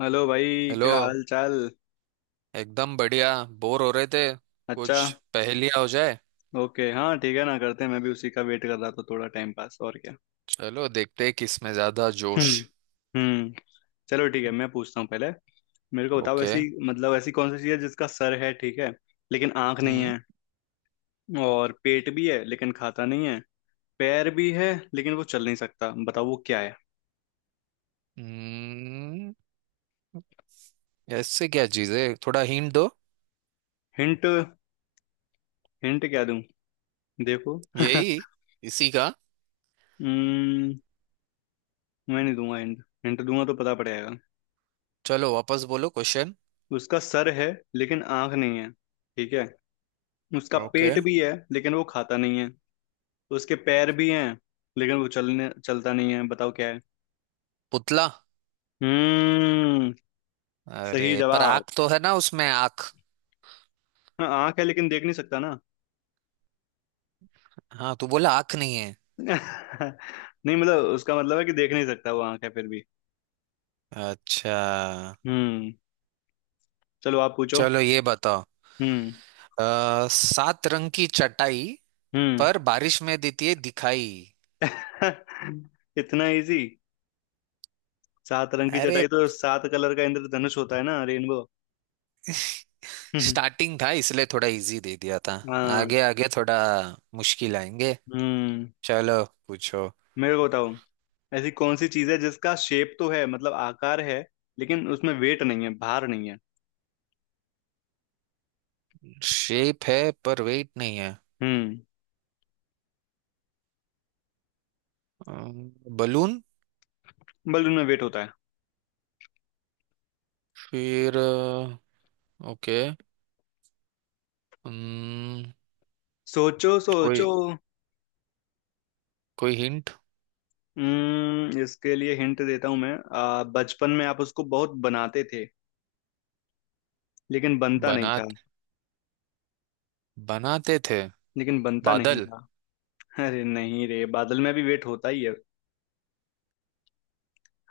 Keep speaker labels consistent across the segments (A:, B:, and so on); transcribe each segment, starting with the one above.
A: Hello भाई,
B: hello.
A: क्या हाल चाल?
B: एकदम बढ़िया। बोर हो रहे थे,
A: अच्छा।
B: कुछ पहेलियां हो जाए।
A: ओके, हाँ ठीक है ना करते हैं, मैं भी उसी का वेट कर रहा था, थोड़ा टाइम पास और क्या।
B: चलो देखते हैं किसमें ज्यादा जोश।
A: हम्म, हम्म। चलो ठीक है, मैं पूछता हूँ पहले। मेरे को बताओ
B: ओके।
A: ऐसी मतलब ऐसी कौन सी चीज़ है जिसका सर है, ठीक है, लेकिन आंख नहीं
B: हम्म।
A: है। और पेट भी है लेकिन खाता नहीं है। पैर भी है लेकिन वो चल नहीं सकता, बताओ वो क्या है?
B: हम्म, ऐसे क्या चीज है, थोड़ा हिंट दो।
A: हिंट? हिंट क्या दूं? देखो
B: यही, इसी का।
A: हम्म। मैं नहीं दूंगा हिंट, हिंट दूंगा तो पता पड़ जाएगा।
B: चलो वापस बोलो क्वेश्चन।
A: उसका सर है लेकिन आंख नहीं है, ठीक है। उसका
B: ओके।
A: पेट भी है लेकिन वो खाता नहीं है। उसके पैर भी हैं लेकिन वो चलने चलता नहीं है, बताओ क्या है?
B: पुतला।
A: हम्म। सही
B: अरे पर
A: जवाब।
B: आंख तो है ना उसमें, आंख।
A: हाँ आंख है लेकिन देख नहीं सकता ना
B: हाँ तू बोला आंख नहीं है।
A: नहीं, मतलब उसका मतलब है कि देख नहीं सकता, वो आंख है फिर भी।
B: अच्छा।
A: हम्म। चलो आप पूछो।
B: चलो ये बताओ।
A: हम्म,
B: सात रंग की चटाई,
A: हम्म।
B: पर बारिश में देती है दिखाई।
A: इतना इजी। सात रंग की
B: अरे
A: चटाई तो सात कलर का इंद्रधनुष होता है ना, रेनबो।
B: स्टार्टिंग था इसलिए थोड़ा इजी दे दिया था।
A: हाँ।
B: आगे आगे थोड़ा मुश्किल आएंगे।
A: हम्म।
B: चलो पूछो।
A: मेरे को बताओ, ऐसी कौन सी चीज है जिसका शेप तो है, मतलब आकार है, लेकिन उसमें वेट नहीं है, भार नहीं है।
B: शेप है पर वेट नहीं है।
A: हम्म।
B: बलून।
A: बल्कि उनमें वेट होता है।
B: फिर? ओके। कोई,
A: सोचो सोचो।
B: कोई हिंट।
A: हम्म, इसके लिए हिंट देता हूं मैं। बचपन में आप उसको बहुत बनाते थे लेकिन बनता नहीं
B: बना
A: था।
B: बनाते थे।
A: लेकिन बनता नहीं
B: बादल।
A: था। अरे नहीं रे, बादल में भी वेट होता ही है।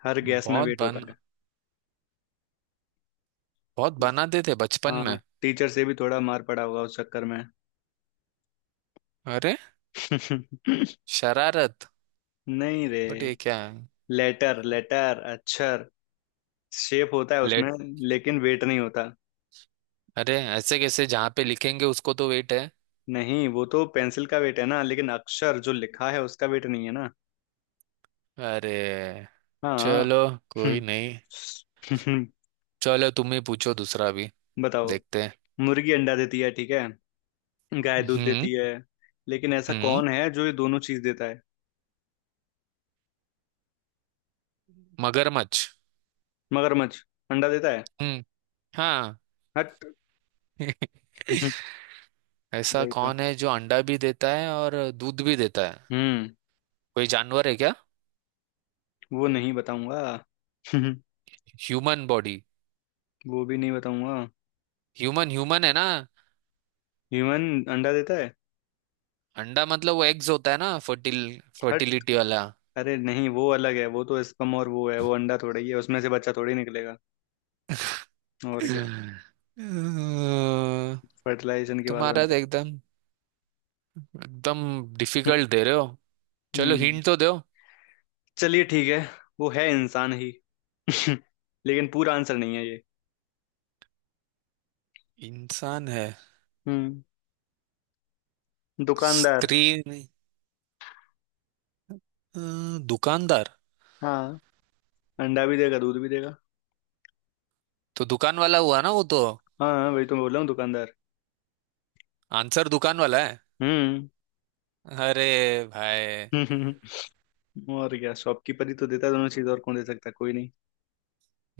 A: हर गैस में
B: बहुत
A: वेट होता
B: बन
A: है।
B: बहुत
A: जिस-
B: बनाते थे बचपन
A: हाँ,
B: में।
A: टीचर से भी थोड़ा मार पड़ा होगा उस चक्कर में
B: अरे। शरारत।
A: नहीं रे।
B: बट ये क्या है?
A: लेटर लेटर अक्षर, शेप होता है
B: लेट।
A: उसमें लेकिन वेट नहीं होता।
B: अरे ऐसे कैसे, जहाँ पे लिखेंगे उसको तो वेट है।
A: नहीं, वो तो पेंसिल का वेट है ना, लेकिन अक्षर जो लिखा है उसका वेट नहीं है ना।
B: अरे।
A: हाँ।
B: चलो, कोई
A: हम्म,
B: नहीं।
A: हम्म।
B: चलो तुम ही पूछो दूसरा भी।
A: बताओ।
B: देखते हैं।
A: मुर्गी अंडा देती है, ठीक है। गाय दूध
B: हम्म।
A: देती है। लेकिन ऐसा
B: हम्म।
A: कौन है जो ये दोनों चीज देता है?
B: मगरमच्छ।
A: मगरमच्छ अंडा देता है?
B: हम्म। हाँ।
A: हट। हम्म,
B: ऐसा
A: वही तो।
B: कौन है जो अंडा भी देता है और दूध भी देता है?
A: हम्म।
B: कोई जानवर है क्या?
A: वो नहीं बताऊंगा। हम्म,
B: ह्यूमन बॉडी।
A: वो भी नहीं बताऊंगा।
B: ह्यूमन ह्यूमन है ना।
A: ह्यूमन अंडा देता है?
B: अंडा मतलब वो एग्स होता है ना,
A: हट।
B: फर्टिलिटी वाला।
A: अरे नहीं, वो अलग है, वो तो स्पर्म और वो है, वो अंडा थोड़ा ही है, उसमें से बच्चा थोड़ी निकलेगा। और क्या।
B: अ,
A: फर्टिलाइजेशन के बाद
B: तुम्हारा तो
A: बनता
B: एकदम एकदम
A: है।
B: डिफिकल्ट दे रहे हो। चलो
A: हम्म।
B: हिंट तो दो।
A: चलिए ठीक है। वो है इंसान ही लेकिन पूरा आंसर नहीं है ये।
B: इंसान है।
A: हम्म। दुकानदार।
B: स्त्री? नहीं। अ, दुकानदार?
A: हाँ, अंडा भी देगा दूध भी देगा।
B: तो दुकान वाला हुआ ना वो तो।
A: हाँ हाँ, वही तो मैं बोल रहा हूँ, दुकानदार।
B: आंसर दुकान वाला है।
A: हम्म।
B: अरे भाई।
A: और क्या, शॉपकीपर ही तो देता है दोनों चीज, और कौन दे सकता है, कोई नहीं।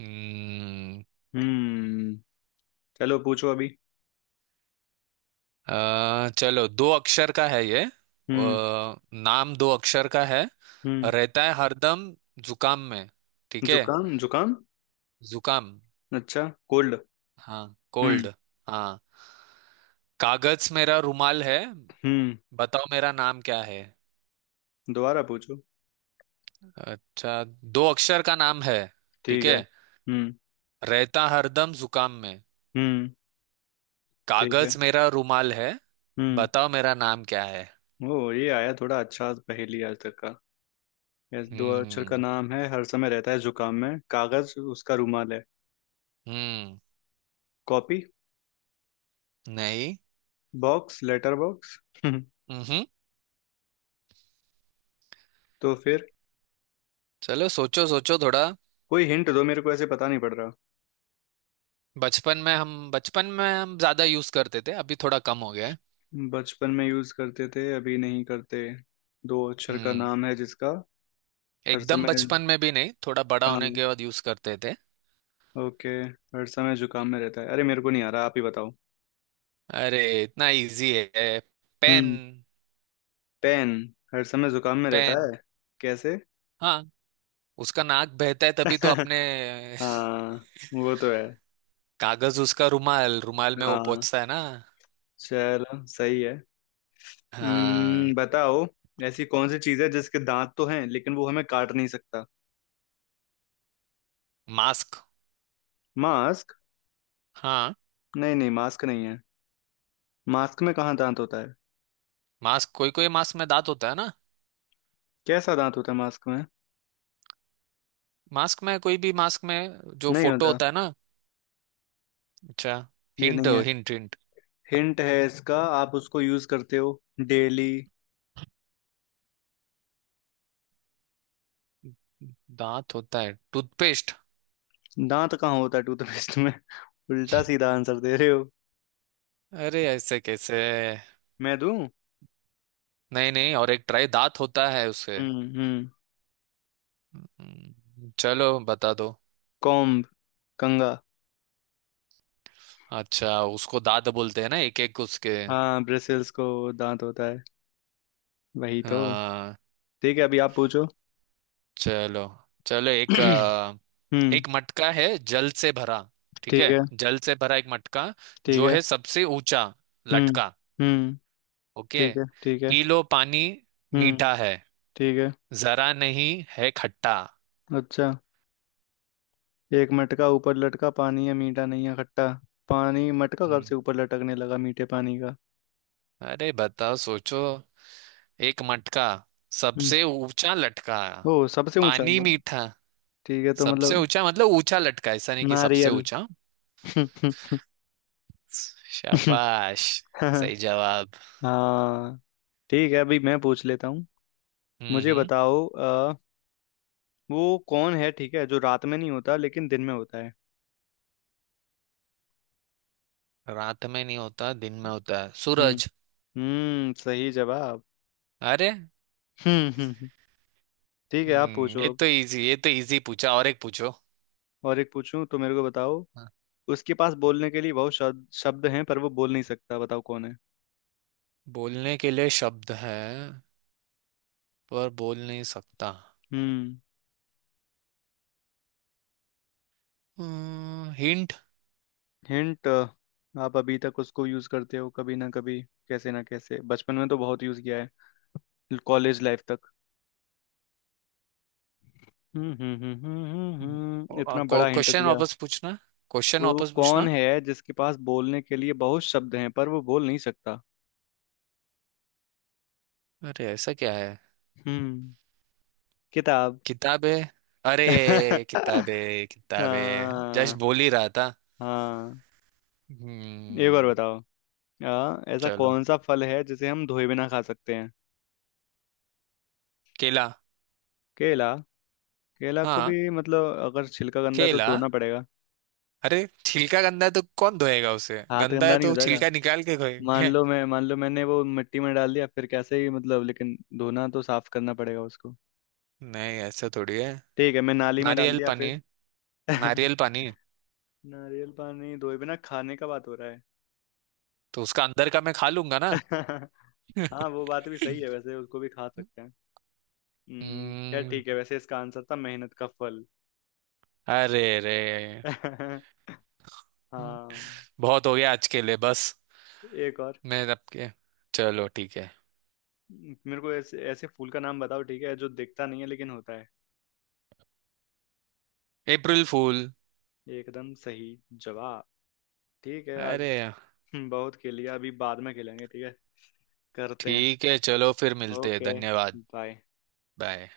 B: हम्म।
A: हम्म। चलो पूछो अभी।
B: चलो दो अक्षर का है ये।
A: हम्म,
B: नाम दो अक्षर का है,
A: हम्म।
B: रहता है हरदम जुकाम में, ठीक है?
A: जुकाम? जुकाम?
B: जुकाम।
A: अच्छा, कोल्ड।
B: हाँ कोल्ड।
A: हम्म।
B: हाँ। कागज मेरा रुमाल है,
A: हम्म।
B: बताओ मेरा नाम क्या है।
A: दोबारा पूछो।
B: अच्छा, दो अक्षर का नाम है, ठीक
A: ठीक
B: है?
A: है, हम्म।
B: रहता हरदम जुकाम में,
A: हम्म। ठीक है।
B: कागज मेरा रुमाल है,
A: हम्म।
B: बताओ मेरा नाम क्या है।
A: ओ, ये आया थोड़ा अच्छा पहेली आज तक का। यस, दो अक्षर का
B: हम्म।
A: नाम है, हर समय रहता है जुकाम में, कागज उसका रूमाल है।
B: हम्म।
A: कॉपी?
B: नहीं।
A: Box, letter box?
B: हम्म।
A: तो फिर?
B: चलो सोचो सोचो थोड़ा।
A: कोई हिंट दो मेरे को, ऐसे पता नहीं पड़ रहा।
B: बचपन में हम ज्यादा यूज करते थे, अभी थोड़ा कम हो गया है।
A: बचपन में यूज करते थे अभी नहीं करते? दो अक्षर का
B: हम्म।
A: नाम है जिसका? हर
B: एकदम
A: समय।
B: बचपन में भी नहीं, थोड़ा बड़ा
A: हाँ।
B: होने के बाद यूज करते थे।
A: ओके। हर समय जुकाम में रहता है, अरे मेरे को नहीं आ रहा, आप ही बताओ।
B: अरे इतना इजी है, पेन।
A: हम्म। पेन। हर समय जुकाम में रहता
B: पेन,
A: है, कैसे?
B: हाँ। उसका नाक बहता है तभी तो अपने
A: हाँ। वो तो है।
B: कागज उसका रुमाल, रुमाल में वो
A: हाँ,
B: पहुंचता है ना।
A: चलो सही है।
B: हाँ।
A: हम्म, बताओ। ऐसी कौन सी चीज है जिसके दांत तो हैं लेकिन वो हमें काट नहीं सकता?
B: मास्क।
A: मास्क?
B: हाँ।
A: नहीं नहीं, मास्क नहीं है। मास्क में कहाँ दांत होता है?
B: मास्क, कोई कोई मास्क में दांत होता है ना।
A: कैसा दांत होता है मास्क में?
B: मास्क में, कोई भी मास्क में जो
A: नहीं
B: फोटो
A: होता।
B: होता है ना। अच्छा।
A: ये
B: हिंट
A: नहीं है।
B: Hint hint.
A: हिंट है इसका, आप उसको यूज करते हो डेली।
B: दांत होता है, टूथपेस्ट।
A: दांत कहाँ होता है टूथपेस्ट में? उल्टा सीधा आंसर दे रहे हो।
B: अरे ऐसे कैसे।
A: मैं दूं?
B: नहीं नहीं, और एक ट्राई, दांत होता है उसे।
A: हम्म, हम्म।
B: चलो बता दो।
A: कॉम्ब, कंघा।
B: अच्छा, उसको दांत बोलते हैं ना एक एक उसके।
A: हाँ, ब्रिसल्स को दांत होता है, वही तो।
B: हाँ।
A: ठीक है अभी आप पूछो।
B: चलो। चलो एक अ,
A: हम्म।
B: एक मटका है जल से भरा, ठीक
A: ठीक
B: है?
A: है,
B: जल से भरा एक मटका,
A: ठीक
B: जो
A: है।
B: है सबसे ऊंचा
A: हम्म,
B: लटका।
A: हम्म।
B: ओके।
A: ठीक है, ठीक है।
B: पी लो पानी,
A: हम्म।
B: मीठा है,
A: ठीक है।
B: जरा नहीं है खट्टा।
A: अच्छा, एक मटका ऊपर लटका, पानी है मीठा नहीं है खट्टा। पानी मटका कब
B: हम्म,
A: से ऊपर लटकने लगा मीठे पानी का?
B: अरे बताओ, सोचो। एक मटका,
A: हम्म।
B: सबसे ऊंचा लटका,
A: ओ,
B: पानी मीठा।
A: ठीक है तो
B: सबसे
A: मतलब,
B: ऊंचा मतलब ऊंचा लटका, ऐसा नहीं कि सबसे
A: नारियल
B: ऊंचा। शाबाश, सही जवाब।
A: हाँ। ठीक है अभी मैं पूछ लेता हूँ।
B: हम्म।
A: मुझे
B: हम्म।
A: बताओ वो कौन है, ठीक है, जो रात में नहीं होता लेकिन दिन में होता है?
B: रात में नहीं होता दिन में होता है,
A: हम्म।
B: सूरज।
A: हम्म, सही जवाब।
B: अरे।
A: हम्म, ठीक है आप
B: हम्म,
A: पूछो अब।
B: ये तो इजी पूछा, और एक पूछो।
A: और एक पूछूं? तो मेरे को बताओ,
B: हाँ।
A: उसके पास बोलने के लिए बहुत शब्द शब्द हैं पर वो बोल नहीं सकता, बताओ कौन है?
B: बोलने के लिए शब्द है, पर बोल नहीं सकता।
A: हम्म।
B: हिंट।
A: हिंट? आप अभी तक उसको यूज करते हो कभी ना कभी, कैसे ना कैसे। बचपन में तो बहुत यूज किया है कॉलेज लाइफ तक। हम्म, हम्म, हम्म, हम्म। इतना बड़ा हिंट
B: क्वेश्चन
A: दिया।
B: वापस पूछना क्वेश्चन
A: वो
B: वापस
A: कौन
B: पूछना।
A: है जिसके पास बोलने के लिए बहुत शब्द हैं पर वो बोल नहीं सकता?
B: अरे ऐसा क्या है?
A: हम्म। किताब।
B: किताबे। अरे किताबे किताबे, जस्ट
A: हाँ।
B: बोल ही रहा था।
A: हाँ, एक बार
B: हम्म।
A: बताओ। हाँ, ऐसा
B: चलो,
A: कौन सा फल है जिसे हम धोए बिना खा सकते हैं?
B: केला।
A: केला? केला को
B: हाँ
A: भी, मतलब, अगर छिलका गंदा है तो
B: केला।
A: धोना पड़ेगा,
B: अरे छिलका गंदा है तो कौन धोएगा उसे,
A: हाथ
B: गंदा
A: गंदा
B: है
A: नहीं हो
B: तो
A: जाएगा?
B: छिलका निकाल के धोएंगे।
A: मान लो मैंने वो मिट्टी में डाल दिया फिर, कैसे ही मतलब, लेकिन धोना तो साफ करना पड़ेगा उसको।
B: नहीं ऐसा थोड़ी है।
A: ठीक है, मैं नाली में डाल
B: नारियल
A: दिया
B: पानी
A: फिर।
B: है। नारियल पानी है।
A: नारियल पानी धोए बिना खाने का बात हो रहा है?
B: तो उसका अंदर का मैं खा लूंगा ना।
A: हाँ वो बात भी सही है, वैसे उसको भी खा सकते हैं। हम्म, क्या?
B: हम्म।
A: ठीक है, वैसे इसका आंसर था मेहनत का फल।
B: अरे रे।
A: हाँ।
B: बहुत हो गया आज के लिए, बस।
A: एक और।
B: मैं आपके, चलो ठीक है।
A: मेरे को ऐसे ऐसे फूल का नाम बताओ, ठीक है, जो दिखता नहीं है लेकिन होता है।
B: अप्रैल फूल।
A: एकदम सही जवाब। ठीक है, आज
B: अरे।
A: बहुत खेल लिया, अभी बाद में खेलेंगे, ठीक है, करते हैं।
B: ठीक है, चलो फिर मिलते हैं,
A: ओके।
B: धन्यवाद।
A: बाय।
B: बाय।